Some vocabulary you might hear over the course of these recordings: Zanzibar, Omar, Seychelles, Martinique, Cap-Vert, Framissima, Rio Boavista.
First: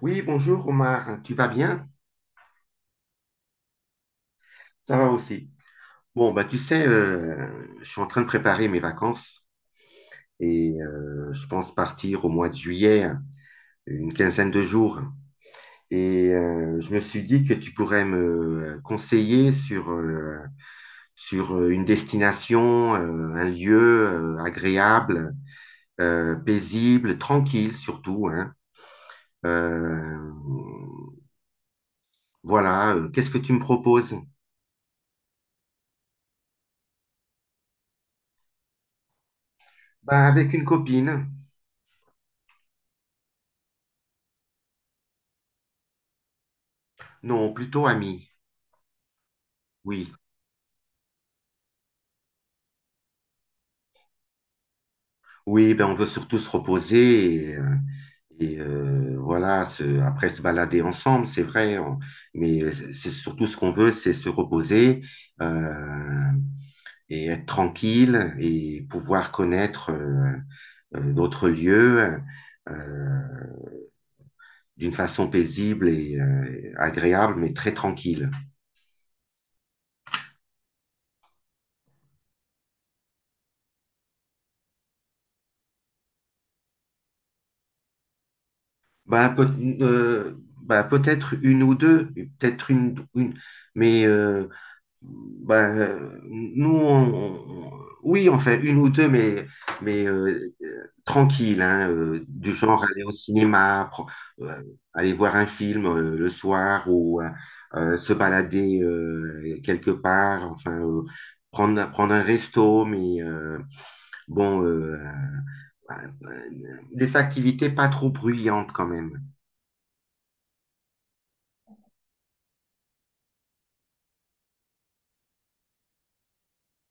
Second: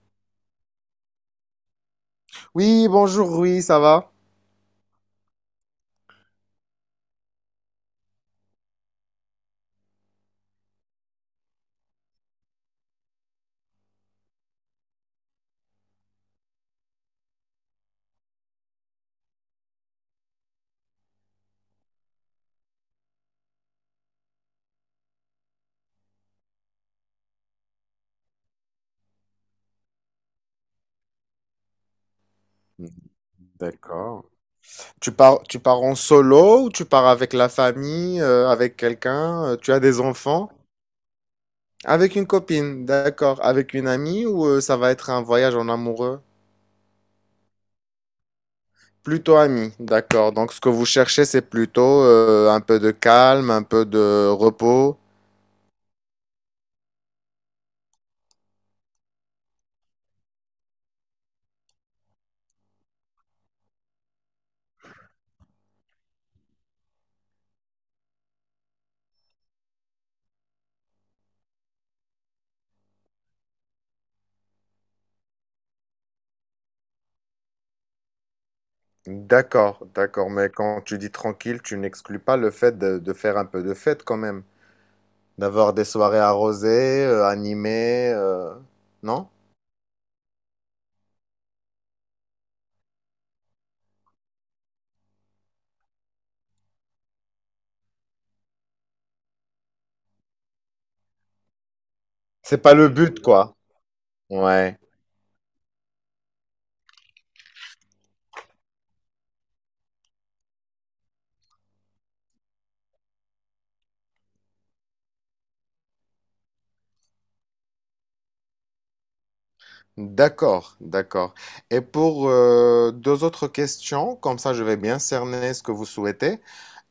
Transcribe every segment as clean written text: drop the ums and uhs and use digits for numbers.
Oui, bonjour Omar, tu vas bien? Oui, bonjour, oui, ça va? Ça va aussi. Bon, bah tu sais, je suis en train de préparer mes vacances et je pense partir au mois de juillet, une quinzaine de jours. Et je me suis dit que tu pourrais me conseiller sur une destination, un lieu agréable, paisible, tranquille surtout, hein. Euh, Mm, voilà, qu'est-ce que tu me proposes? D'accord. Tu pars en solo ou tu pars avec la famille, avec quelqu'un? Tu as des Bah, enfants? avec une copine. Avec une copine, d'accord. Avec une amie ou ça va être un voyage en amoureux? Non, plutôt amie. Plutôt ami, Oui, d'accord. Donc ce que vous cherchez, c'est plutôt un peu de calme, un peu de repos. oui, ben on veut surtout se reposer et voilà, après se balader ensemble, c'est vrai, mais c'est surtout ce qu'on veut, c'est se reposer euh, et être tranquille et pouvoir connaître d'autres lieux euh, d'une façon paisible et agréable, mais très tranquille. D'accord, d'accord. Mais quand tu dis tranquille, tu n'exclus pas le fait de faire un peu de fête quand même. D'avoir des soirées arrosées, animées, non? Ben, peut, euh, ben, peut-être une ou deux, peut-être une mais ben, nous, oui, on fait une ou deux, mais tranquille, hein, du C'est pas genre le aller au but, quoi. cinéma, euh, Ouais. aller voir un film le soir ou se balader quelque part, enfin, prendre un resto, mais bon, euh, euh, des activités pas trop bruyantes quand même. D'accord, d'accord. Et pour deux autres questions, comme ça je vais bien cerner ce que vous souhaitez.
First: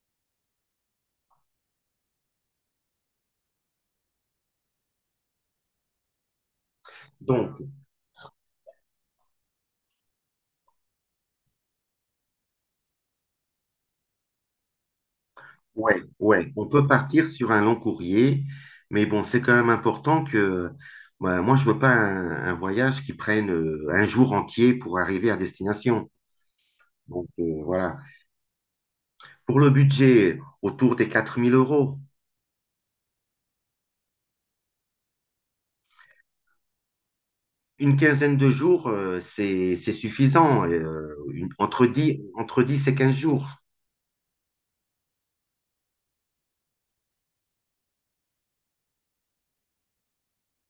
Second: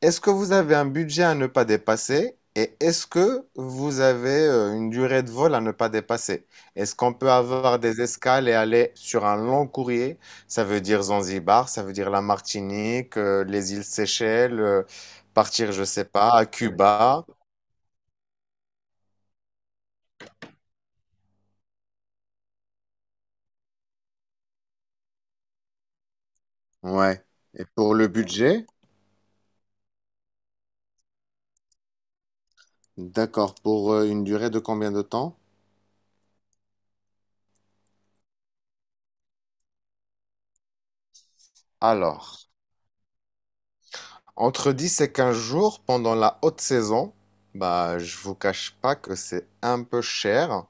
Est-ce que vous avez un budget à ne pas dépasser? Et est-ce que vous avez une durée de vol à ne pas dépasser? Est-ce qu'on peut Donc, avoir des escales et aller sur un long courrier? Ça veut dire Zanzibar, ça veut dire la Martinique, les îles Seychelles, partir, je ouais, sais pas, à ouais, on peut Cuba. partir sur un long courrier, mais bon, c'est quand même important que bah, moi, je veux pas un voyage qui prenne un jour entier pour arriver à destination. Ouais. Donc Et pour voilà. le budget? Pour le budget, autour des 4000 euros. D'accord. Pour une durée de combien de temps? Une quinzaine de jours, c'est suffisant. Et, entre dix Alors, entre dix et 15 jours, entre 10 et 15 jours pendant la haute saison, bah, je vous cache pas que c'est un peu cher.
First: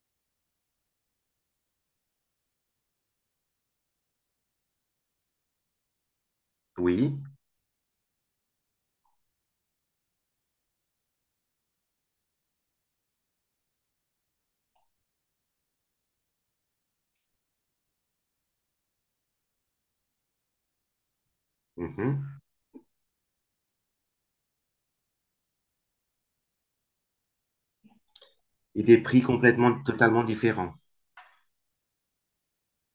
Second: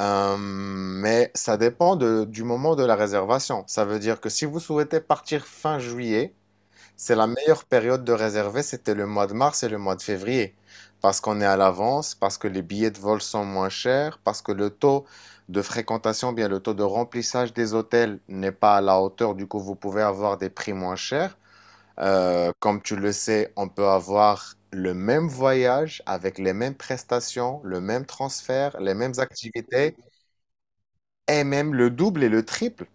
Mais ça dépend du moment de la réservation. Ça veut dire que si vous souhaitez partir fin juillet, oui. c'est la meilleure période de réserver, c'était le mois de mars et le mois de février, parce qu'on est à l'avance, parce que les billets de vol sont moins chers, parce que le taux de fréquentation, bien le taux de remplissage des hôtels n'est pas à la hauteur, du coup vous pouvez avoir des prix moins chers. Mhm. Comme tu le sais, on peut avoir le même voyage avec les mêmes prestations, le même transfert, Et les des mêmes prix complètement, activités, totalement différents. et même le double et le triple.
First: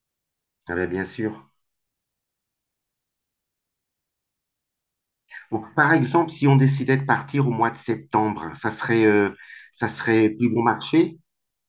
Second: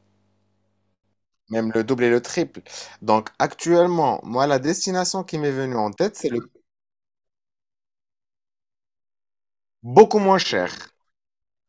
Ah ben, bien sûr. Même le double et le triple. Donc actuellement, moi, la destination qui m'est Bon, venue en par tête, c'est exemple, si le… on décidait de partir au mois de septembre, hein, ça serait, euh, ça Beaucoup serait moins plus bon cher. marché?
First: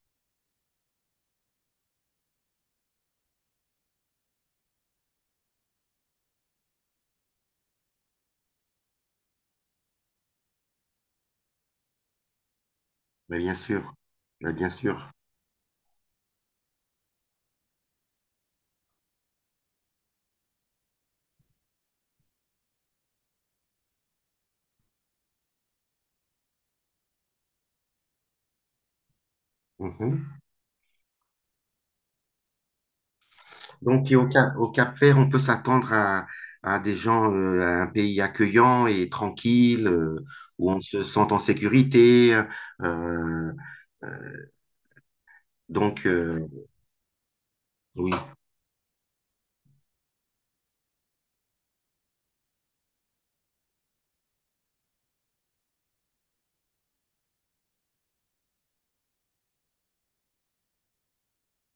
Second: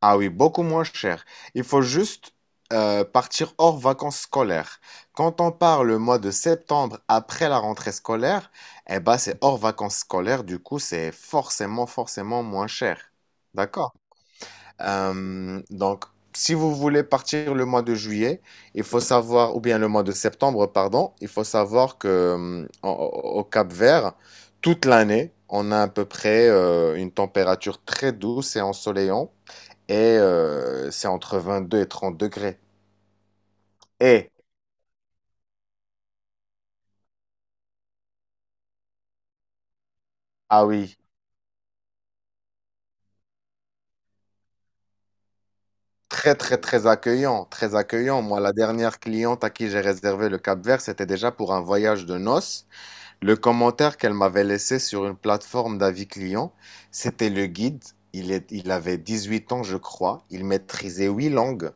Ah oui, beaucoup moins cher. Il faut juste partir hors vacances scolaires. Quand on part le mois de septembre après la rentrée scolaire, eh ben c'est hors vacances scolaires, du coup c'est forcément moins cher. Mais bien D'accord? sûr, mais bien sûr. Donc, si vous voulez partir le mois de juillet, il faut savoir, ou bien le mois de septembre, pardon, il faut savoir que au Cap Vert, toute l'année, on a à peu près une température très douce et ensoleillante, et Mhm. C'est entre 22 et 30 degrés. Donc, et au Et, Cap, au Cap-Vert, on peut s'attendre à des gens, à un pays accueillant et tranquille, ah où on oui, se sent en sécurité. euh, euh, donc, très très très accueillant, très oui. accueillant. Moi, la dernière cliente à qui j'ai réservé le Cap Vert, c'était déjà pour un voyage de noces. Le commentaire qu'elle m'avait laissé sur une plateforme d'avis client, c'était le guide. Il avait 18 ans, je crois. Il maîtrisait 8 langues.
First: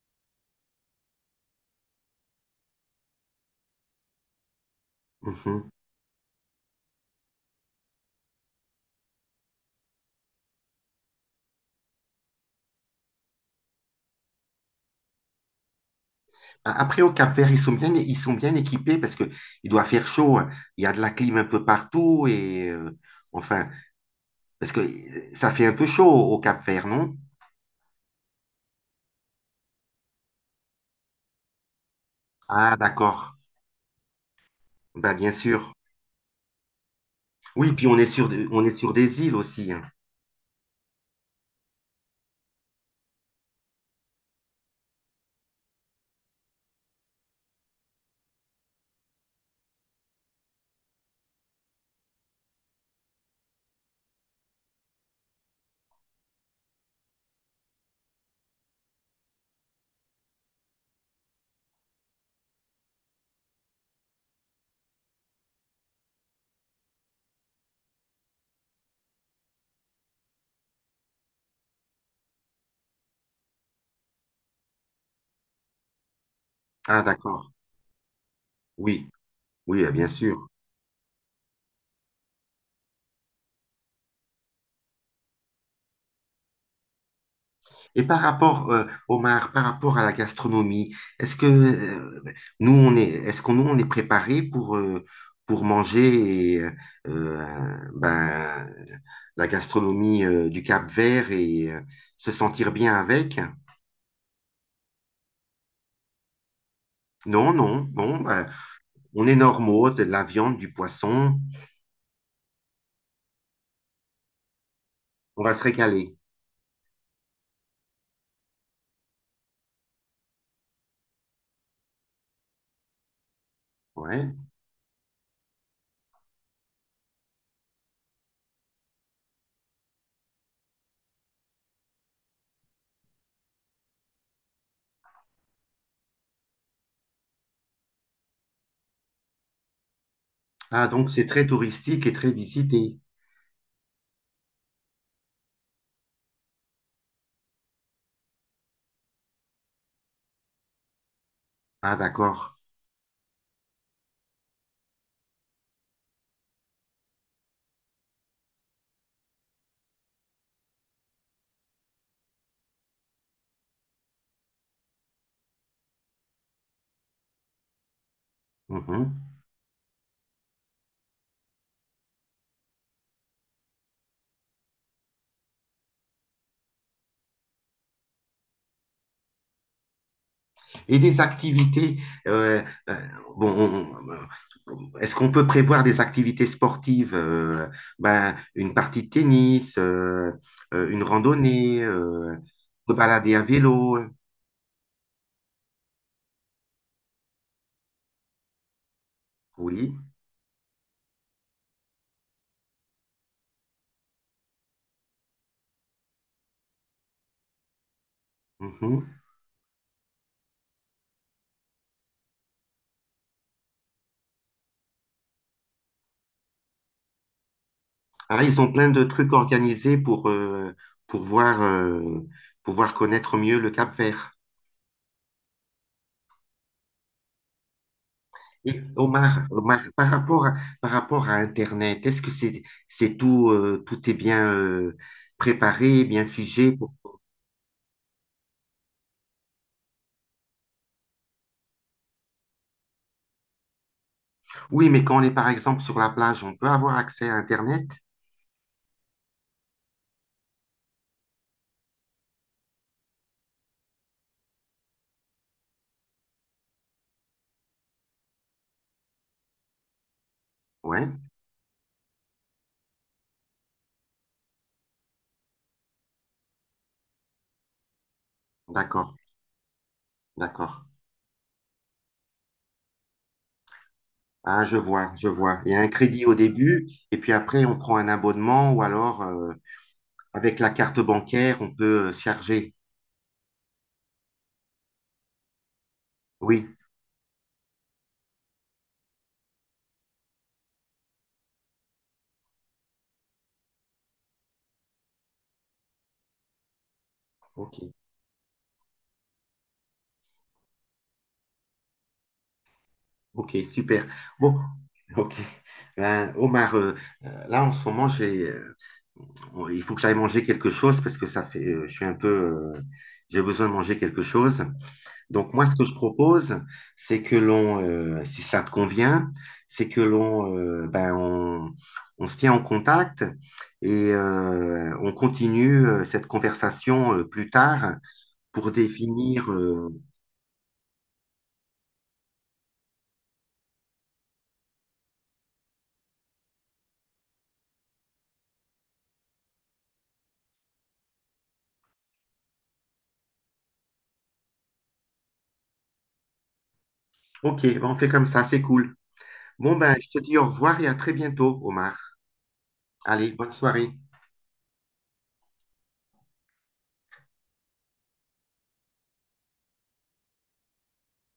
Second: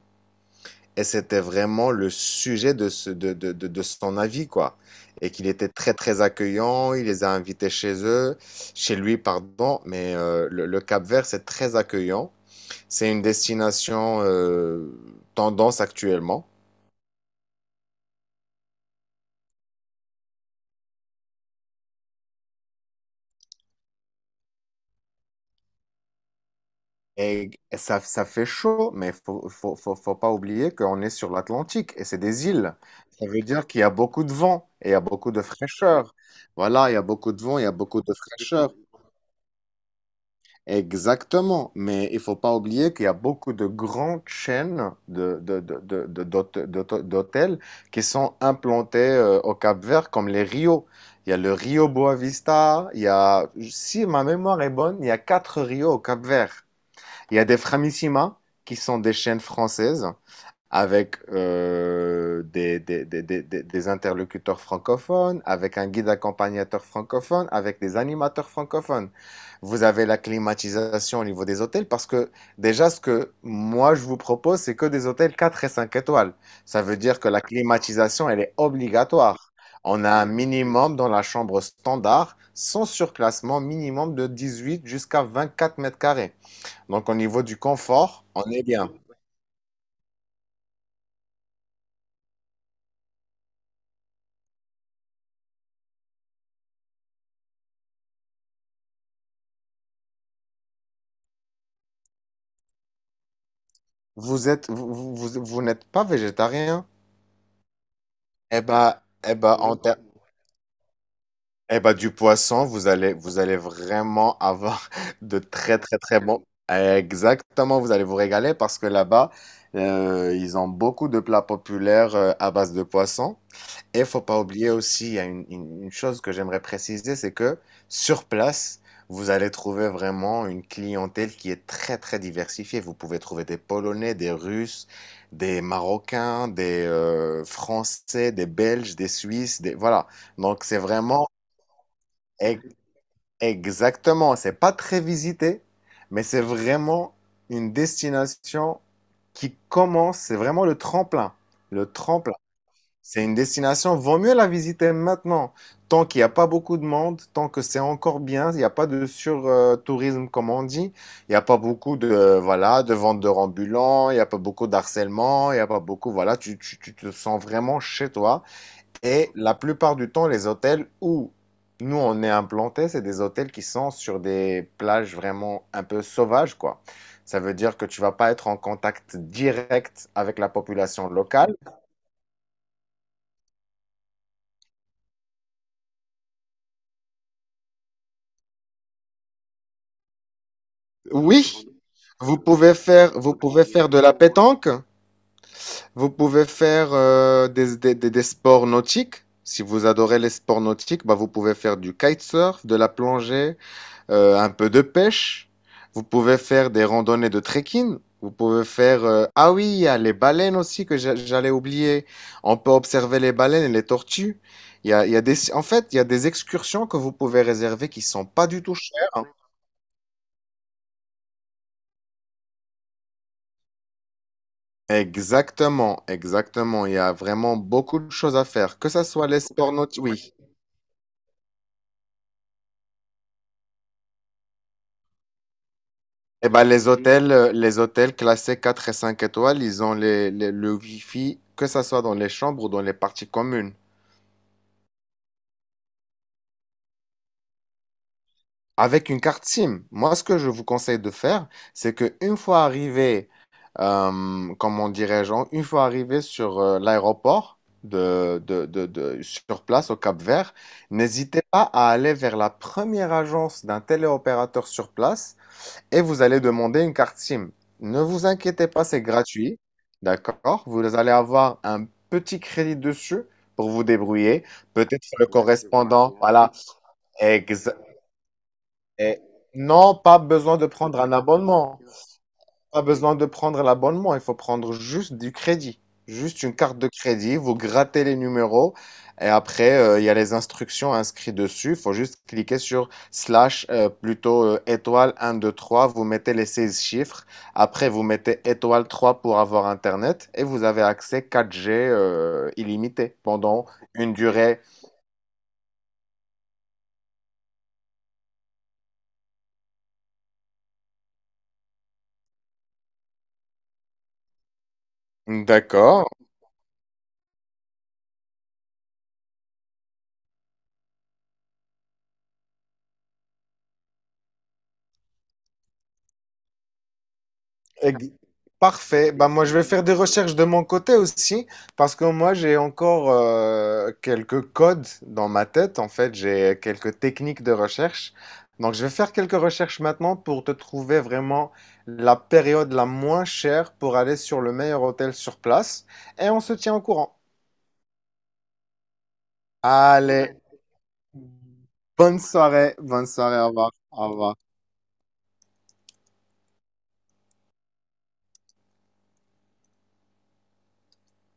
Et c'était vraiment le sujet de, ce- de son avis, quoi. Et qu'il Mhm. était très, très accueillant. Il les a invités chez eux, chez lui, pardon. Mais le Cap-Vert, c'est très accueillant. C'est une destination tendance actuellement. Après, au Cap-Vert, ils sont bien équipés parce que il doit faire chaud, hein. Il y a de la clim un peu partout et enfin, parce que ça fait un peu chaud au Cap-Vert, non? Et ça fait chaud, mais faut pas oublier qu'on est sur l'Atlantique et c'est des îles. Ah, Ça d'accord. veut dire qu'il y a beaucoup de vent et il y a Ben, beaucoup bien de sûr. fraîcheur. Voilà, il y a beaucoup de vent, il y Oui, a puis on beaucoup est de sur, on est fraîcheur. sur des îles aussi, hein. Exactement. Mais il faut pas oublier qu'il y a beaucoup de grandes chaînes d'hôtels qui sont implantées au Cap-Vert, comme les Rios. Il y a le Rio Boavista, il y a, si ma mémoire est bonne, il y a 4 Rios au Cap-Vert. Il y a des Framissima qui sont des chaînes françaises avec des interlocuteurs francophones, avec un guide accompagnateur francophone, avec des animateurs francophones. Vous avez la climatisation au niveau des hôtels parce que déjà ce que moi je vous propose, c'est que des hôtels 4 et 5 étoiles. Ça veut Ah, dire que la d'accord. climatisation, elle est Oui, obligatoire. oui, On bien a un sûr. minimum dans la chambre standard, sans surclassement, minimum de 18 jusqu'à 24 mètres carrés. Donc, au niveau du Et par confort, on est rapport, bien. Omar, par rapport à la gastronomie, est-ce que nous, on est, est-ce qu'on nous, on est préparé pour manger et ben, la gastronomie du Cap-Vert et se sentir bien avec? Vous êtes, vous n'êtes pas végétarien. Non, non. Bon, ben, Eh ben, on est eh ben, en normaux, ter- de la viande, du poisson. eh ben, du poisson, vous allez vraiment avoir de On va se très, très, régaler. très bons. Exactement, vous allez vous régaler parce que là-bas, ils ont beaucoup de plats populaires à base de poisson. Et faut Ouais. pas oublier aussi, il y a une chose que j'aimerais préciser, c'est que sur place, vous allez trouver vraiment une clientèle qui est très, très diversifiée. Vous pouvez trouver des Polonais, des Russes, des Marocains, des Français, des Belges, des Suisses, des… Voilà. Donc c'est Ah, donc c'est vraiment très touristique et très e- visité. Exactement, c'est pas très visité, mais c'est vraiment une destination qui commence, c'est vraiment le tremplin, le Ah, tremplin. d'accord. C'est une destination, vaut mieux la visiter maintenant. Tant qu'il n'y a pas beaucoup de monde, tant que c'est encore bien, il n'y a pas de sur-tourisme comme on dit, il n'y a pas beaucoup de, voilà, de vendeurs ambulants, il n'y a pas beaucoup d'harcèlement, il n'y a pas beaucoup, voilà, tu te sens vraiment chez toi. Mhm. Et la plupart du temps, les hôtels où nous on est implantés, c'est des hôtels qui sont sur des plages vraiment un peu sauvages, quoi. Ça veut dire que tu vas pas être en contact direct avec la Et population des locale. activités, euh, euh, bon, est-ce qu'on peut prévoir des activités sportives, ben, une partie de tennis, une Oui, randonnée, vous pouvez se faire, vous balader à pouvez faire vélo? de la pétanque, vous pouvez faire des sports nautiques. Si vous Oui. adorez les sports nautiques, bah, vous pouvez faire du kitesurf, de la plongée, un peu de pêche. Vous pouvez faire des randonnées de trekking. Vous pouvez faire… Mhm. Ah oui, il y a les baleines aussi que j'allais oublier. On peut observer les baleines et les tortues. Il y a des… En fait, il y a des excursions que vous pouvez réserver qui sont Ah, pas ils du ont tout plein de chères. trucs organisés pour voir, euh, pour voir connaître mieux le Cap-Vert. Exactement, exactement. Il y a vraiment beaucoup de choses à faire, Et que ce soit les Omar, sports Omar, nautiques. par Oui. rapport à, par rapport à Internet, est-ce que c'est tout, tout est bien préparé, bien Eh ben, figé? Les hôtels classés 4 et 5 étoiles, ils ont le Wi-Fi, que ce soit dans les chambres ou dans les parties communes, Oui, mais quand on est par exemple sur la plage, on peut avoir accès à Internet? avec une carte SIM. Moi, ce que je vous conseille de faire, c'est que une fois arrivé, comment dirais-je, une fois arrivé sur l'aéroport sur place au Cap-Vert, Ouais, n'hésitez pas à aller vers la première agence d'un téléopérateur sur place et vous allez demander une carte SIM. Ne vous inquiétez pas, c'est d'accord, gratuit. D'accord? Vous d'accord. allez avoir un petit crédit dessus pour vous débrouiller. Ah, je Peut-être vois, le je vois. Il y a un correspondant. crédit au Voilà. début, et puis après, Ex- on prend un abonnement, ou et alors, non, pas besoin avec de la carte prendre un bancaire, on abonnement. peut charger. Pas besoin de prendre l'abonnement, il faut prendre juste du crédit. Juste une Oui, carte de crédit, vous grattez les numéros et après, il y a les instructions inscrites dessus. Il faut juste cliquer sur slash, plutôt étoile un 2 3. Vous mettez les 16 chiffres. ok, Après, vous mettez étoile 3 pour avoir Internet et vous avez accès 4G illimité ok, pendant super. une Bon, durée. ok. Ben, Omar, là, en ce moment, bon, il faut que j'aille manger quelque chose parce que ça fait, je suis un peu, euh, j'ai besoin de manger quelque chose. Donc moi, ce que je D'accord. propose, c'est que l'on, si ça te convient, c'est que l'on, ben, on se tient en contact et on continue cette conversation plus tard Ex- pour Parfait. Bah, moi, définir. je vais faire des recherches de mon côté aussi, parce que moi, j'ai encore quelques codes dans ma tête. En fait, j'ai quelques techniques de recherche. Donc, je vais faire quelques recherches maintenant pour te trouver vraiment la période la moins chère pour aller sur le meilleur hôtel sur place. Et on se tient au courant. Ok, ben, on fait comme ça, c'est cool. Bon ben, je te Allez, dis au revoir et à très bientôt, Omar. bonne soirée. Bonne Allez, soirée. Au bonne revoir. soirée. Au revoir.